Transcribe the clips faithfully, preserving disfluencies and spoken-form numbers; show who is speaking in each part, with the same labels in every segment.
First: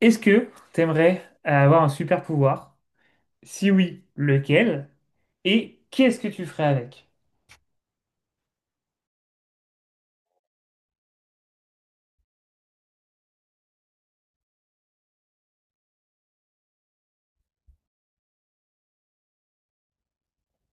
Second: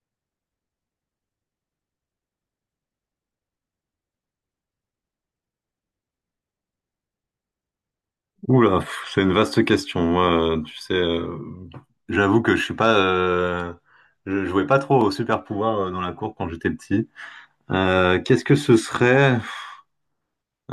Speaker 1: Est-ce que t'aimerais avoir un super pouvoir? Si oui, lequel? Et qu'est-ce que tu ferais avec?
Speaker 2: Oula, pff, c'est une vaste question. Moi, euh, tu sais, euh, j'avoue que je suis pas, euh, je jouais pas trop au super pouvoir euh, dans la cour quand j'étais petit. Euh, qu'est-ce que ce serait?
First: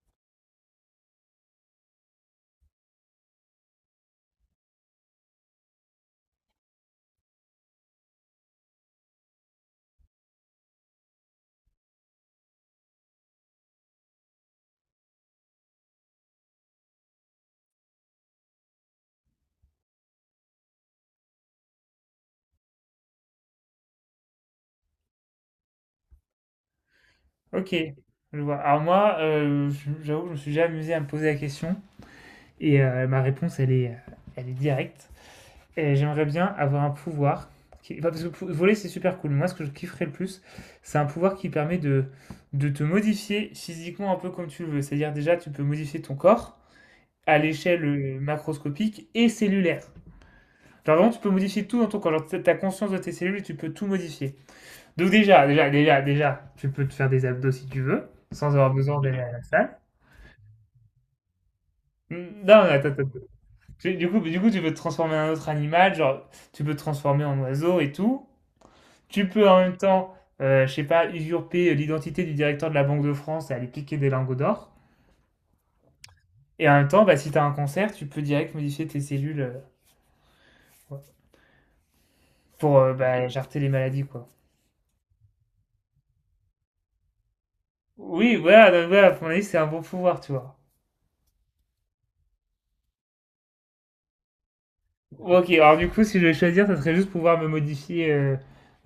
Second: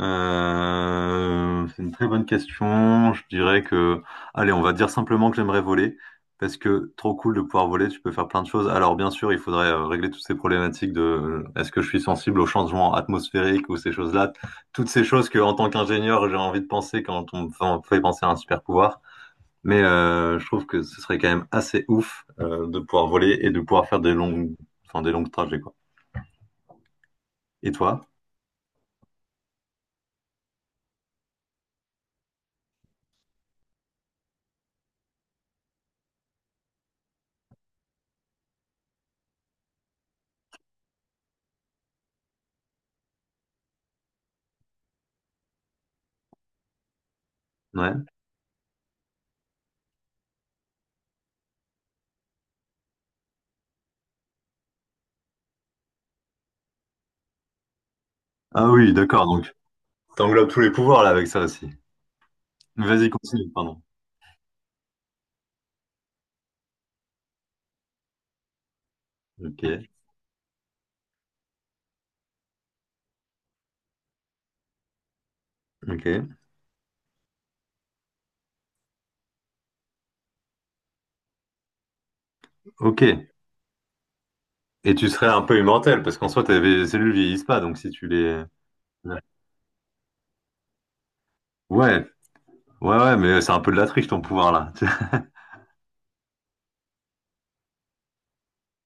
Speaker 2: Euh, c'est une très bonne question. Je dirais que, allez, on va dire simplement que j'aimerais voler parce que trop cool de pouvoir voler. Tu peux faire plein de choses. Alors bien sûr, il faudrait euh, régler toutes ces problématiques de, euh, est-ce que je suis sensible aux changements atmosphériques ou ces choses-là, toutes ces choses que, en tant qu'ingénieur, j'ai envie de penser quand on me fait penser à un super pouvoir. Mais euh, je trouve que ce serait quand même assez ouf euh, de pouvoir voler et de pouvoir faire des longues, enfin, des longs trajets, quoi. Et
Speaker 1: Ok,
Speaker 2: toi?
Speaker 1: je vois. Alors moi, euh, j'avoue que je me suis déjà amusé à me poser la question et euh, ma réponse, elle est, euh, elle est directe. Et j'aimerais bien avoir un pouvoir qui... enfin, parce que pou- voler, c'est super cool. Moi, ce que je kifferais le plus, c'est un pouvoir qui permet de, de te modifier physiquement un peu comme tu le veux. C'est-à-dire déjà, tu peux modifier ton corps à l'échelle
Speaker 2: Ouais.
Speaker 1: euh, macroscopique et cellulaire. Genre vraiment, tu peux modifier tout dans ton corps. Genre, t'as- t'as conscience de tes cellules et tu peux tout modifier. Donc déjà, déjà, déjà, déjà, tu peux te faire des abdos si tu veux, sans
Speaker 2: Ah
Speaker 1: avoir
Speaker 2: oui,
Speaker 1: besoin d'aller
Speaker 2: d'accord,
Speaker 1: à la
Speaker 2: donc
Speaker 1: salle.
Speaker 2: t'englobes tous les pouvoirs là avec ça aussi.
Speaker 1: Hmm. Non, attends, attends,
Speaker 2: Vas-y,
Speaker 1: attends.
Speaker 2: continue, pardon.
Speaker 1: Tu- Du coup, du coup, tu peux te transformer en un autre animal, genre, tu peux te transformer en oiseau et tout. Tu peux en même
Speaker 2: Ok,
Speaker 1: temps, euh, je sais pas, usurper l'identité du directeur de la Banque de France et aller piquer des lingots d'or.
Speaker 2: ok,
Speaker 1: Et en même temps, bah, si t'as un cancer, tu peux direct modifier tes cellules euh, ouais, pour euh,
Speaker 2: ok.
Speaker 1: bah, jarter les maladies, quoi.
Speaker 2: Et tu serais un peu immortel, parce qu'en soi, tes cellules vieillissent pas, donc si tu
Speaker 1: Oui,
Speaker 2: les...
Speaker 1: voilà, donc voilà,
Speaker 2: Ouais,
Speaker 1: pour mon avis, c'est un bon pouvoir, tu vois.
Speaker 2: ouais, ouais, mais c'est un peu de la triche ton pouvoir là,
Speaker 1: Ok, alors du coup, si je vais choisir, ça serait juste pouvoir me modifier euh,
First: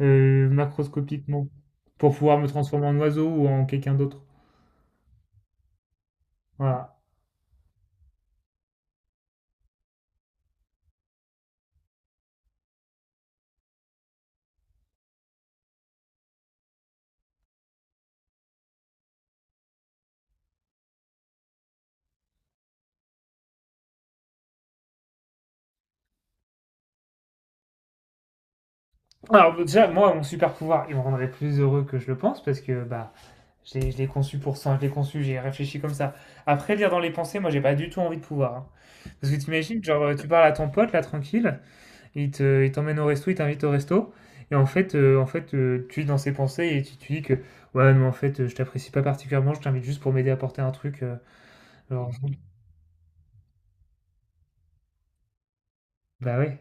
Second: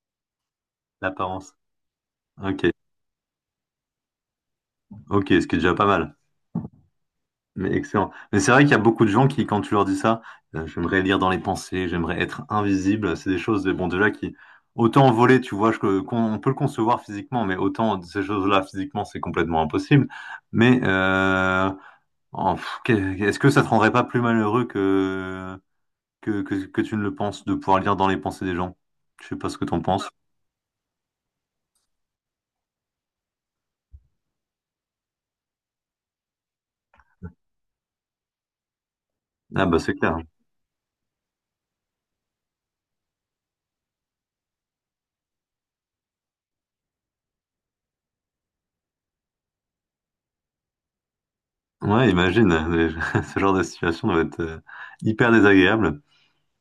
Speaker 1: euh, macroscopiquement
Speaker 2: l'apparence.
Speaker 1: pour pouvoir me
Speaker 2: Ok,
Speaker 1: transformer en oiseau ou en quelqu'un d'autre.
Speaker 2: ok, ce qui est déjà pas mal.
Speaker 1: Voilà.
Speaker 2: Mais excellent. Mais c'est vrai qu'il y a beaucoup de gens qui, quand tu leur dis ça, euh, j'aimerais lire dans les pensées, j'aimerais être invisible, c'est des choses, de, bon, déjà qui, autant voler, tu vois, je- qu'on on peut le concevoir physiquement, mais autant ces choses-là physiquement, c'est complètement impossible. Mais euh, en- pff, qu'est- est-ce que ça te rendrait pas plus malheureux que, que, que, que tu ne le penses de pouvoir lire dans les pensées des gens? Je sais pas
Speaker 1: Alors
Speaker 2: ce que t'en
Speaker 1: déjà,
Speaker 2: penses.
Speaker 1: moi, mon super pouvoir, il me rendrait plus heureux que je le pense parce que bah, je l'ai je l'ai conçu pour ça, je l'ai conçu, j'ai réfléchi comme ça. Après, lire dans les pensées, moi, j'ai pas du tout envie de pouvoir, hein. Parce que
Speaker 2: Ah bah
Speaker 1: t'imagines,
Speaker 2: c'est
Speaker 1: genre,
Speaker 2: clair.
Speaker 1: tu parles à ton pote là, tranquille. Il te, il t'emmène au resto, il t'invite au resto. Et en fait, euh, en fait euh, tu es dans ses pensées et tu te dis que, ouais, mais en fait, euh, je t'apprécie pas particulièrement, je t'invite juste pour m'aider à porter un truc. euh.
Speaker 2: Ouais,
Speaker 1: alors,
Speaker 2: imagine, ce genre de situation doit être euh, hyper désagréable.
Speaker 1: bah ouais.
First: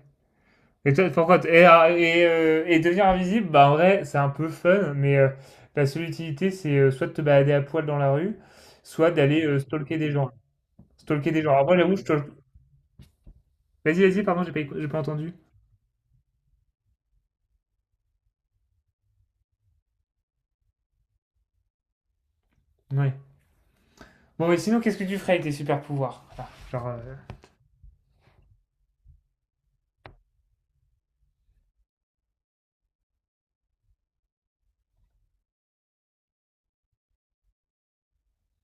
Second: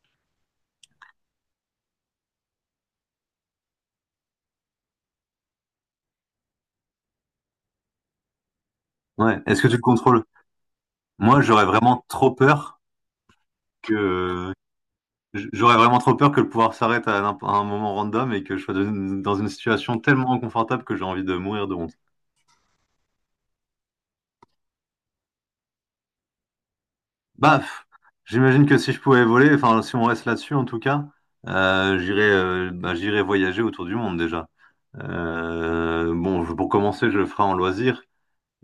Speaker 1: Et toi, pourquoi t- et, ah, et, euh, et devenir invisible, bah en vrai, c'est un peu fun, mais euh, la seule utilité, c'est euh, soit de te balader à poil dans la rue, soit
Speaker 2: Ouais.
Speaker 1: d'aller euh,
Speaker 2: Est-ce que tu le
Speaker 1: stalker des
Speaker 2: contrôles?
Speaker 1: gens. Stalker des
Speaker 2: Moi,
Speaker 1: gens. Alors
Speaker 2: j'aurais
Speaker 1: moi, j'avoue, je
Speaker 2: vraiment
Speaker 1: stalk-
Speaker 2: trop peur
Speaker 1: Vas-y, vas-y, pardon, j'ai
Speaker 2: que
Speaker 1: pas, écou- j'ai pas entendu.
Speaker 2: J'aurais vraiment trop peur que le pouvoir s'arrête à, n'imp- à un moment random et que je sois dans une dans une situation tellement inconfortable que j'ai envie de mourir de honte.
Speaker 1: Ouais. Bon, et sinon, qu'est-ce que tu ferais avec tes super pouvoirs? Voilà, genre, euh,
Speaker 2: Baf! J'imagine que si je pouvais voler, enfin si on reste là-dessus en tout cas, euh, j'irais euh, bah, j'irais voyager autour du monde déjà. Euh, bon, je- pour commencer, je le ferai en loisir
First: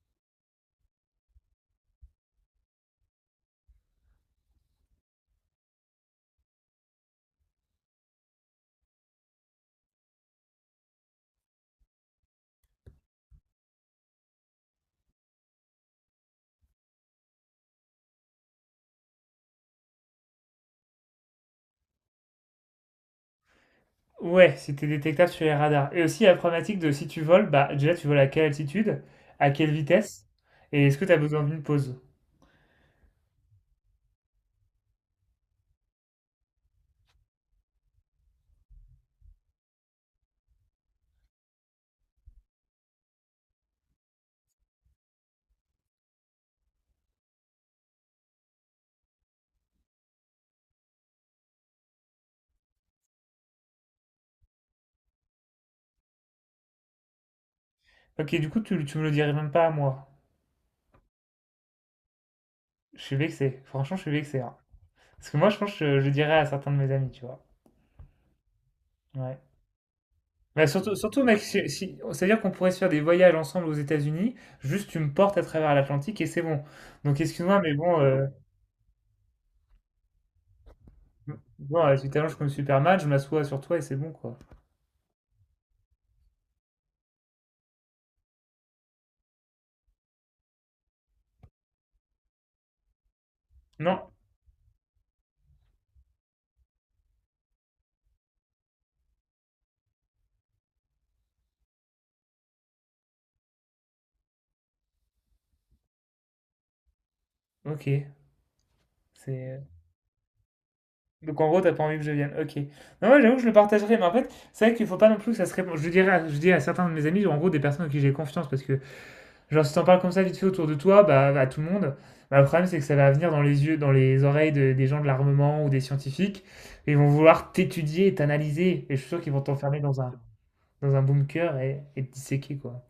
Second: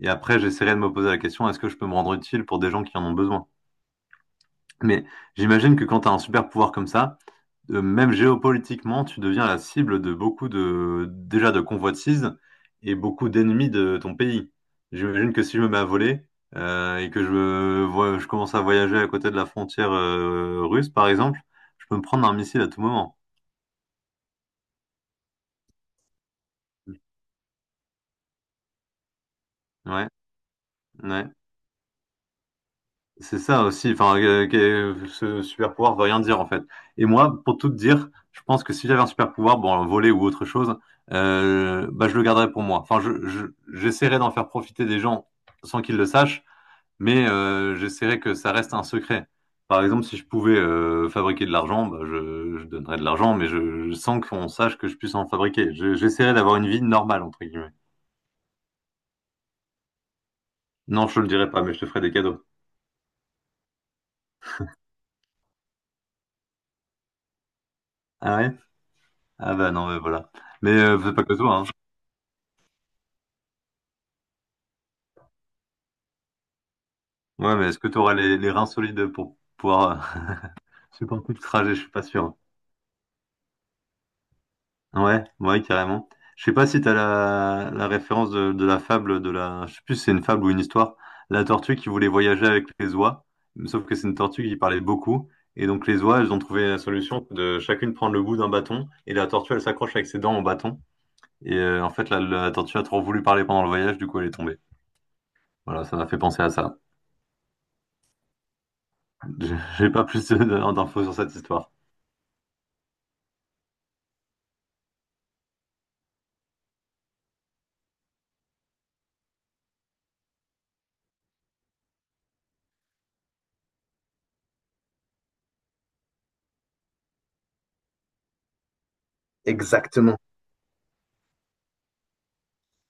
Speaker 2: et après j'essaierai de me poser la question, est-ce que je peux me rendre utile pour des gens qui en ont besoin? Mais j'imagine que quand tu as un super pouvoir comme ça, euh, même géopolitiquement, tu deviens la cible de beaucoup de, déjà de convoitises et beaucoup d'ennemis de ton pays. J'imagine que si je me mets à voler euh, et que je, me vois- je commence à voyager à côté de la frontière euh, russe, par exemple, je peux me prendre un missile à tout moment.
Speaker 1: Ouais, c'était détectable sur les radars. Et aussi la problématique de si tu voles, bah déjà tu voles à quelle altitude, à quelle
Speaker 2: Ouais,
Speaker 1: vitesse, et est-ce que tu as
Speaker 2: ouais.
Speaker 1: besoin d'une pause?
Speaker 2: C'est ça aussi. Enfin, euh, que- ce super pouvoir veut rien dire en fait. Et moi, pour tout te dire, je pense que si j'avais un super pouvoir, bon, voler ou autre chose, euh, bah, je le garderais pour moi. Enfin, je, je- j'essaierais d'en faire profiter des gens sans qu'ils le sachent, mais euh, j'essaierais que ça reste un secret. Par exemple, si je pouvais euh, fabriquer de l'argent, bah, je, je donnerais de l'argent, mais je, je- sans qu'on sache que je puisse en fabriquer. Je- j'essaierais d'avoir une vie normale entre guillemets.
Speaker 1: Ok, du coup tu, tu me le dirais même pas à moi.
Speaker 2: Non, je te le dirais pas, mais je te ferai des cadeaux.
Speaker 1: Je suis vexé, franchement je suis vexé, hein. Parce que moi je pense que je, je dirais à certains de mes amis, tu vois.
Speaker 2: Ah ouais?
Speaker 1: Ouais.
Speaker 2: Ah bah non, mais voilà.
Speaker 1: Bah
Speaker 2: Mais
Speaker 1: surtout,
Speaker 2: euh, fais
Speaker 1: surtout
Speaker 2: pas que
Speaker 1: mec,
Speaker 2: toi, hein.
Speaker 1: si- si- c'est-à-dire qu'on pourrait se faire des voyages ensemble aux États-Unis, juste tu me portes à travers l'Atlantique et c'est bon. Donc
Speaker 2: Ouais,
Speaker 1: excuse-moi,
Speaker 2: mais
Speaker 1: mais
Speaker 2: est-ce que tu
Speaker 1: bon,
Speaker 2: auras
Speaker 1: euh,
Speaker 2: les, les reins solides pour pouvoir euh, supporter le trajet? Je
Speaker 1: bon,
Speaker 2: suis
Speaker 1: euh,
Speaker 2: pas
Speaker 1: tu
Speaker 2: sûr.
Speaker 1: t'allonges comme Superman, je m'assois sur toi et c'est bon quoi.
Speaker 2: Ouais, ouais, carrément. Je sais pas si t'as la, la référence de, de la fable de la, je sais plus si c'est une fable ou une histoire, la tortue qui voulait voyager avec les oies, sauf que c'est
Speaker 1: Non,
Speaker 2: une tortue qui parlait beaucoup, et donc les oies, elles ont trouvé la solution de chacune prendre le bout d'un bâton, et la tortue, elle s'accroche avec ses dents au bâton, et euh, en fait, la, la tortue a trop voulu parler pendant le voyage, du coup, elle est tombée. Voilà, ça m'a fait penser à ça.
Speaker 1: ok, c'est...
Speaker 2: J'ai
Speaker 1: euh,
Speaker 2: j'ai pas plus de- d'infos sur cette
Speaker 1: Donc en gros, t'as
Speaker 2: histoire.
Speaker 1: pas envie que je vienne. Ok. Non, ouais, j'avoue que je le partagerai, mais en fait, c'est vrai qu'il faut pas non plus que ça se répande. Je dirais, à- je dis à certains de mes amis, en gros, des personnes en qui j'ai confiance, parce que genre si t'en parles comme ça vite fait autour de toi, bah à tout le monde, bah, le problème c'est que ça va venir dans les yeux, dans les oreilles de- des gens de l'armement ou des scientifiques, et ils vont vouloir t'étudier et t'analyser, et je suis sûr qu'ils vont t'enfermer dans un
Speaker 2: Exactement.
Speaker 1: dans un bunker et, et te disséquer quoi.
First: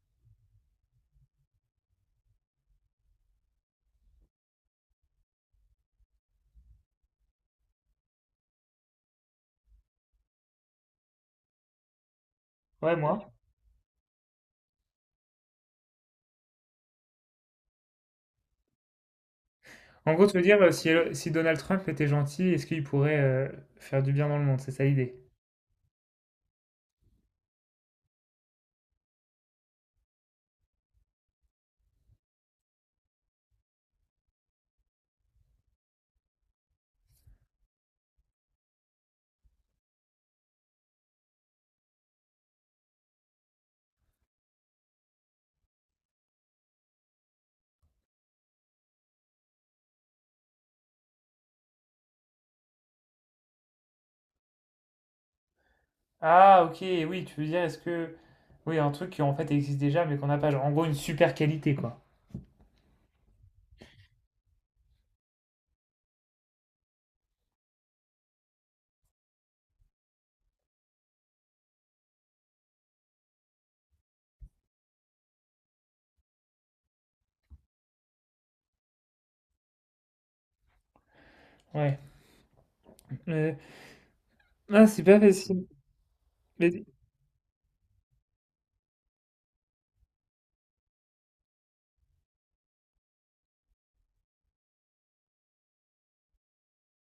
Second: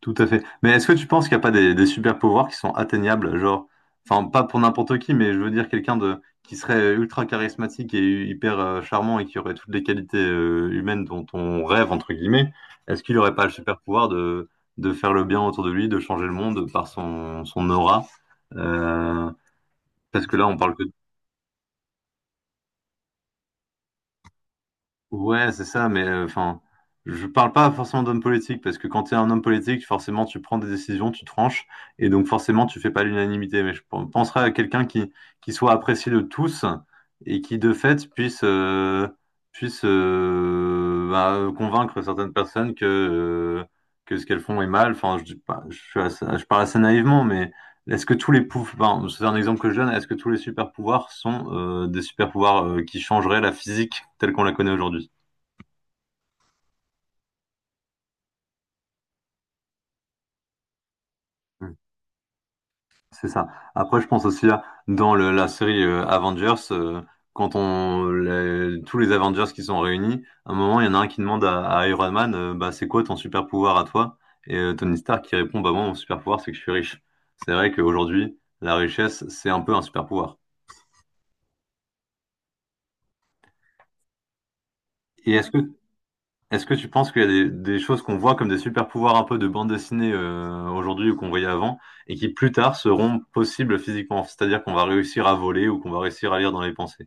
Speaker 2: Tout à fait. Mais est-ce que tu penses qu'il n'y a pas des, des super pouvoirs qui sont atteignables, genre, enfin pas pour n'importe qui, mais je veux dire quelqu'un de qui serait ultra charismatique et hyper euh, charmant et qui aurait toutes les qualités euh, humaines dont on rêve entre guillemets.
Speaker 1: Ouais,
Speaker 2: Est-ce qu'il
Speaker 1: moi.
Speaker 2: n'aurait pas le super pouvoir de de faire le bien autour de lui, de changer le monde par son son aura? Euh,
Speaker 1: En gros,
Speaker 2: parce
Speaker 1: tu
Speaker 2: que
Speaker 1: veux
Speaker 2: là, on
Speaker 1: dire, euh,
Speaker 2: parle que
Speaker 1: si, euh, si Donald Trump était gentil, est-ce qu'il pourrait euh, faire du bien dans le monde? C'est ça l'idée.
Speaker 2: Ouais, c'est ça, mais euh, enfin, je parle pas forcément d'homme politique, parce que quand tu es un homme politique, forcément, tu prends des décisions, tu tranches, et donc forcément, tu fais pas l'unanimité. Mais je pen- penserais à quelqu'un qui, qui soit apprécié de tous et qui, de fait, puisse, euh, puisse euh, bah, convaincre certaines personnes que, euh, que ce qu'elles font est mal. Enfin, je dis pas, je suis assez- je parle assez naïvement, mais est-ce que tous les pouvoirs, enfin, c'est un exemple que je donne, est-ce que tous les super pouvoirs sont euh, des super pouvoirs euh, qui changeraient la physique telle qu'on la connaît aujourd'hui?
Speaker 1: Ah, ok, oui, tu veux dire, est-ce que. Oui, un truc qui en fait existe déjà, mais qu'on n'a pas. Genre, en gros, une super qualité,
Speaker 2: Mm.
Speaker 1: quoi.
Speaker 2: C'est ça. Après, je pense aussi à- dans le- la série euh, Avengers, euh, quand on les- tous les Avengers qui sont réunis, à un moment, il y en a un qui demande à, à Iron Man, euh, bah, c'est quoi ton super pouvoir à toi? Et euh, Tony Stark qui répond, bah moi, mon super pouvoir, c'est que je suis riche. C'est vrai qu'aujourd'hui, la richesse, c'est un peu un super pouvoir.
Speaker 1: Ouais. Euh, Ah, c'est pas
Speaker 2: Et est-ce que
Speaker 1: facile.
Speaker 2: Est-ce que
Speaker 1: Vas-y.
Speaker 2: tu penses qu'il y a des, des choses qu'on voit comme des super pouvoirs un peu de bande dessinée euh, aujourd'hui ou qu'on voyait avant et qui plus tard seront possibles physiquement? C'est-à-dire qu'on va réussir à voler ou qu'on va réussir à lire dans les pensées?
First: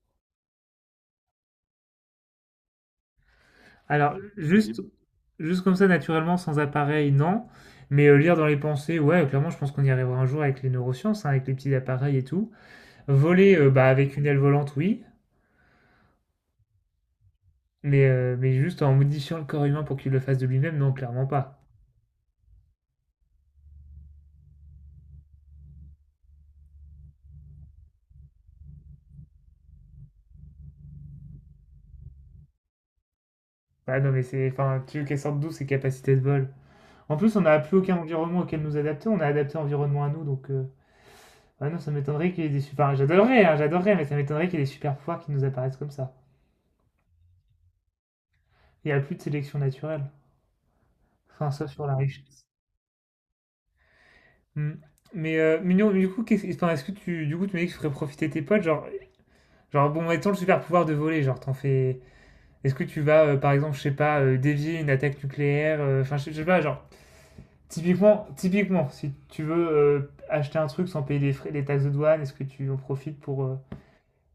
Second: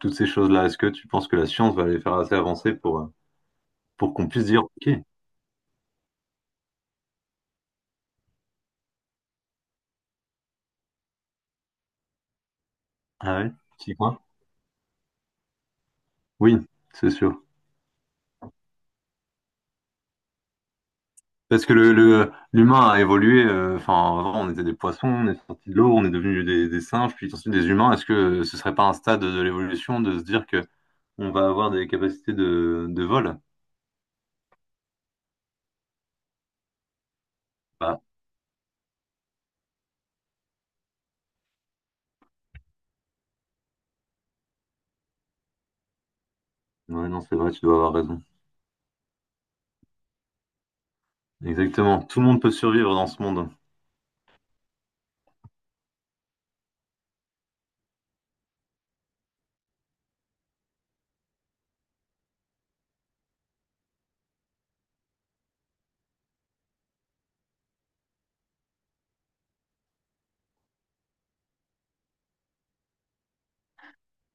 Speaker 2: Toutes ces choses-là. Est-ce que tu penses que la science va les faire assez avancer pour, euh, pour
Speaker 1: Alors,
Speaker 2: qu'on puisse dire,
Speaker 1: juste,
Speaker 2: OK,
Speaker 1: juste comme ça, naturellement, sans appareil, non. Mais euh, lire dans les pensées, ouais, clairement, je pense qu'on y arrivera un jour avec les neurosciences, hein, avec les petits appareils et tout.
Speaker 2: ah ouais,
Speaker 1: Voler, euh, bah,
Speaker 2: tu y
Speaker 1: avec
Speaker 2: crois?
Speaker 1: une aile volante, oui.
Speaker 2: Oui, c'est sûr.
Speaker 1: Mais, euh, mais juste en modifiant le corps humain pour qu'il le fasse de lui-même, non, clairement pas.
Speaker 2: Parce que le, le- l'humain a évolué. euh, Enfin, avant, on était des poissons, on est sorti de l'eau, on est devenu des, des singes, puis ensuite des humains. Est-ce que ce serait pas un stade de l'évolution de se dire que on va avoir des capacités de, de vol?
Speaker 1: Ah non, mais c'est. Enfin, tu veux qu'elle sorte d'où ses capacités de vol? En plus, on n'a plus aucun
Speaker 2: Bah,
Speaker 1: environnement auquel nous adapter, on a adapté l'environnement à nous, donc euh, ouais, non, ça m'étonnerait qu'il y ait des super... Enfin, j'adorerais, hein, j'adorerais, mais ça m'étonnerait qu'il y ait des super pouvoirs qui nous apparaissent comme ça.
Speaker 2: ouais, non, c'est vrai, tu dois avoir raison.
Speaker 1: Il n'y a plus de sélection naturelle. Enfin, sauf sur la
Speaker 2: Exactement. Tout le monde
Speaker 1: richesse.
Speaker 2: peut survivre dans ce monde.
Speaker 1: Hmm. Mais, euh, Mignon, du coup, qu'est-ce- enfin, est-ce que tu, du coup, tu m'as dit que tu ferais profiter tes potes, genre, genre, bon, mettons le super pouvoir de voler, genre, t'en fais... Est-ce que tu vas, euh, par exemple, je sais pas, euh, dévier une attaque nucléaire, euh, enfin, je, je sais pas, genre, typiquement, typiquement, si tu veux euh, acheter un truc sans payer les frais, les taxes de douane, est-ce que tu en profites pour... euh,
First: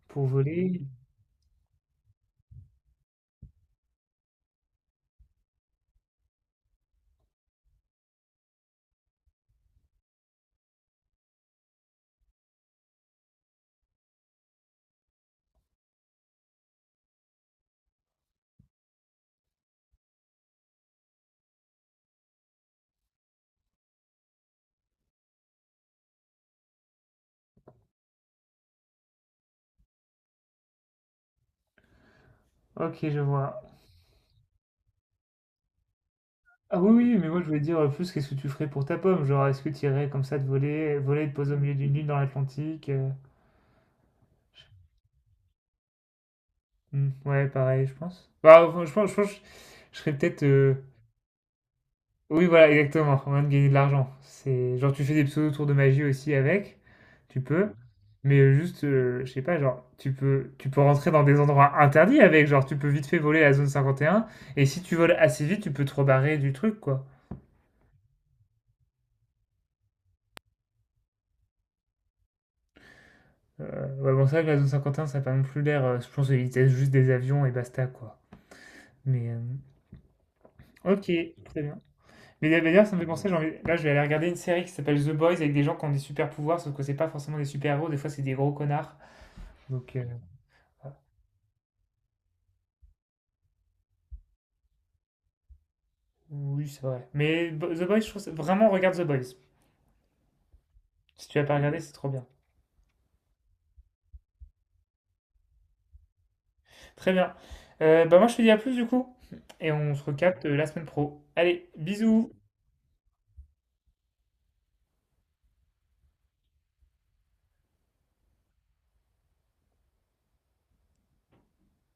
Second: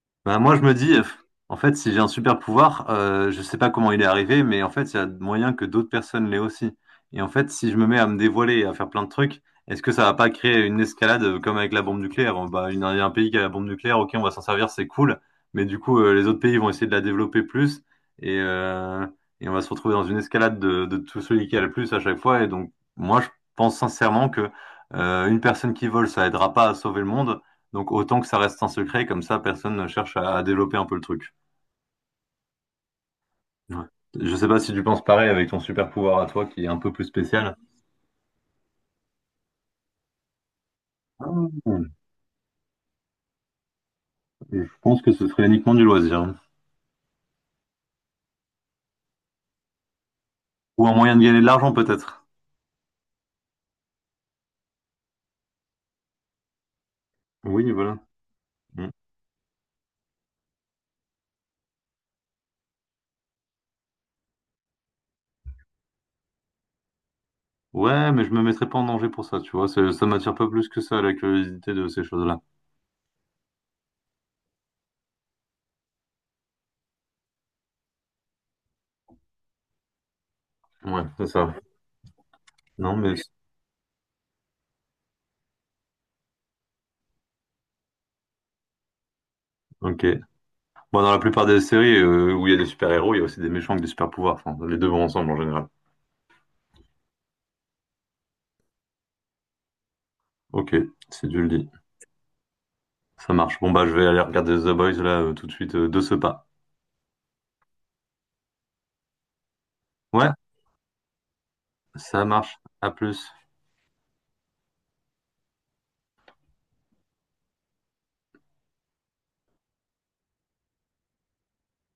Speaker 1: Pour
Speaker 2: Bah, moi, je me
Speaker 1: voler?
Speaker 2: dis, euh, en fait, si j'ai un super pouvoir, euh, je sais pas comment il est arrivé, mais en fait, il y a moyen que d'autres personnes l'aient aussi. Et en fait, si je me mets à me dévoiler et à faire plein de trucs, est-ce que ça va pas créer une escalade euh, comme avec la bombe nucléaire? Bon, bah, une- il y a un pays qui a la bombe nucléaire, ok, on va s'en servir, c'est cool, mais du coup, euh, les autres pays vont essayer de la développer plus et, euh, et on va se retrouver dans une escalade de, de tout celui qui a le plus à chaque fois. Et donc, moi, je pense sincèrement que euh, une personne qui vole, ça aidera pas à sauver le monde. Donc autant que ça reste un secret, comme ça personne ne cherche à, à développer un peu le truc.
Speaker 1: Ok, je vois.
Speaker 2: Ouais. Je sais pas si tu penses pareil avec ton super pouvoir à toi qui est un
Speaker 1: Ah oui,
Speaker 2: peu plus
Speaker 1: oui, mais moi je
Speaker 2: spécial.
Speaker 1: voulais dire euh, plus qu'est-ce que tu ferais pour ta pomme? Genre, est-ce que tu irais comme ça de voler, voler, te poser au
Speaker 2: Ah,
Speaker 1: milieu d'une île dans l'Atlantique? euh,
Speaker 2: je pense que ce serait uniquement du loisir, hein.
Speaker 1: Hmm, ouais, pareil, je pense. Bah, enfin, je pense, je pense que je serais peut-être. euh,
Speaker 2: Ou un moyen de gagner de l'argent peut-être.
Speaker 1: Oui, voilà, exactement, en train de gagner de l'argent. C'est genre, tu fais des pseudo tours de magie aussi avec, tu peux.
Speaker 2: Oui, voilà.
Speaker 1: Mais euh, juste,
Speaker 2: Mm.
Speaker 1: euh, je sais pas, genre, tu peux, tu peux rentrer dans des endroits interdits avec, genre, tu peux vite fait voler à la zone cinquante et un. Et un, et si tu voles assez vite, tu peux te rebarrer du truc, quoi.
Speaker 2: Ouais, mais je me mettrais pas en danger pour ça, tu vois. Ça, ça m'attire pas plus que ça, la curiosité de ces choses-là.
Speaker 1: Euh, ouais, bon, c'est vrai que la zone cinquante et un, ça n'a pas non plus l'air. euh, je pense qu'ils testent juste des avions et basta, quoi. Mais. euh,
Speaker 2: Ouais,
Speaker 1: ok,
Speaker 2: c'est ça.
Speaker 1: très bien. Mais d'ailleurs, ça
Speaker 2: Non,
Speaker 1: me fait
Speaker 2: mais
Speaker 1: penser, j'ai envie- là, je vais aller regarder une série qui s'appelle The Boys avec des gens qui ont des super pouvoirs, sauf que c'est pas forcément des super-héros, des fois, c'est des gros connards. Donc, euh,
Speaker 2: ok.
Speaker 1: voilà.
Speaker 2: Bon, dans la plupart des séries euh, où il y a des super-héros, il y a aussi des méchants avec des super-pouvoirs. Enfin, les deux vont ensemble en général.
Speaker 1: Oui, c'est vrai. Mais Bo- The Boys, je trouve. ça- Vraiment, regarde The Boys.
Speaker 2: Ok,
Speaker 1: Si
Speaker 2: si
Speaker 1: tu
Speaker 2: tu
Speaker 1: l'as
Speaker 2: le
Speaker 1: pas
Speaker 2: dis.
Speaker 1: regardé, c'est trop bien.
Speaker 2: Ça marche. Bon, bah, je vais aller regarder The Boys là euh, tout de suite euh, de ce pas.
Speaker 1: Très bien. Euh, bah, moi, je te dis à plus, du coup. Et on se
Speaker 2: Ouais,
Speaker 1: recapte euh, la semaine pro. Allez,
Speaker 2: ça
Speaker 1: bisous!
Speaker 2: marche. À plus.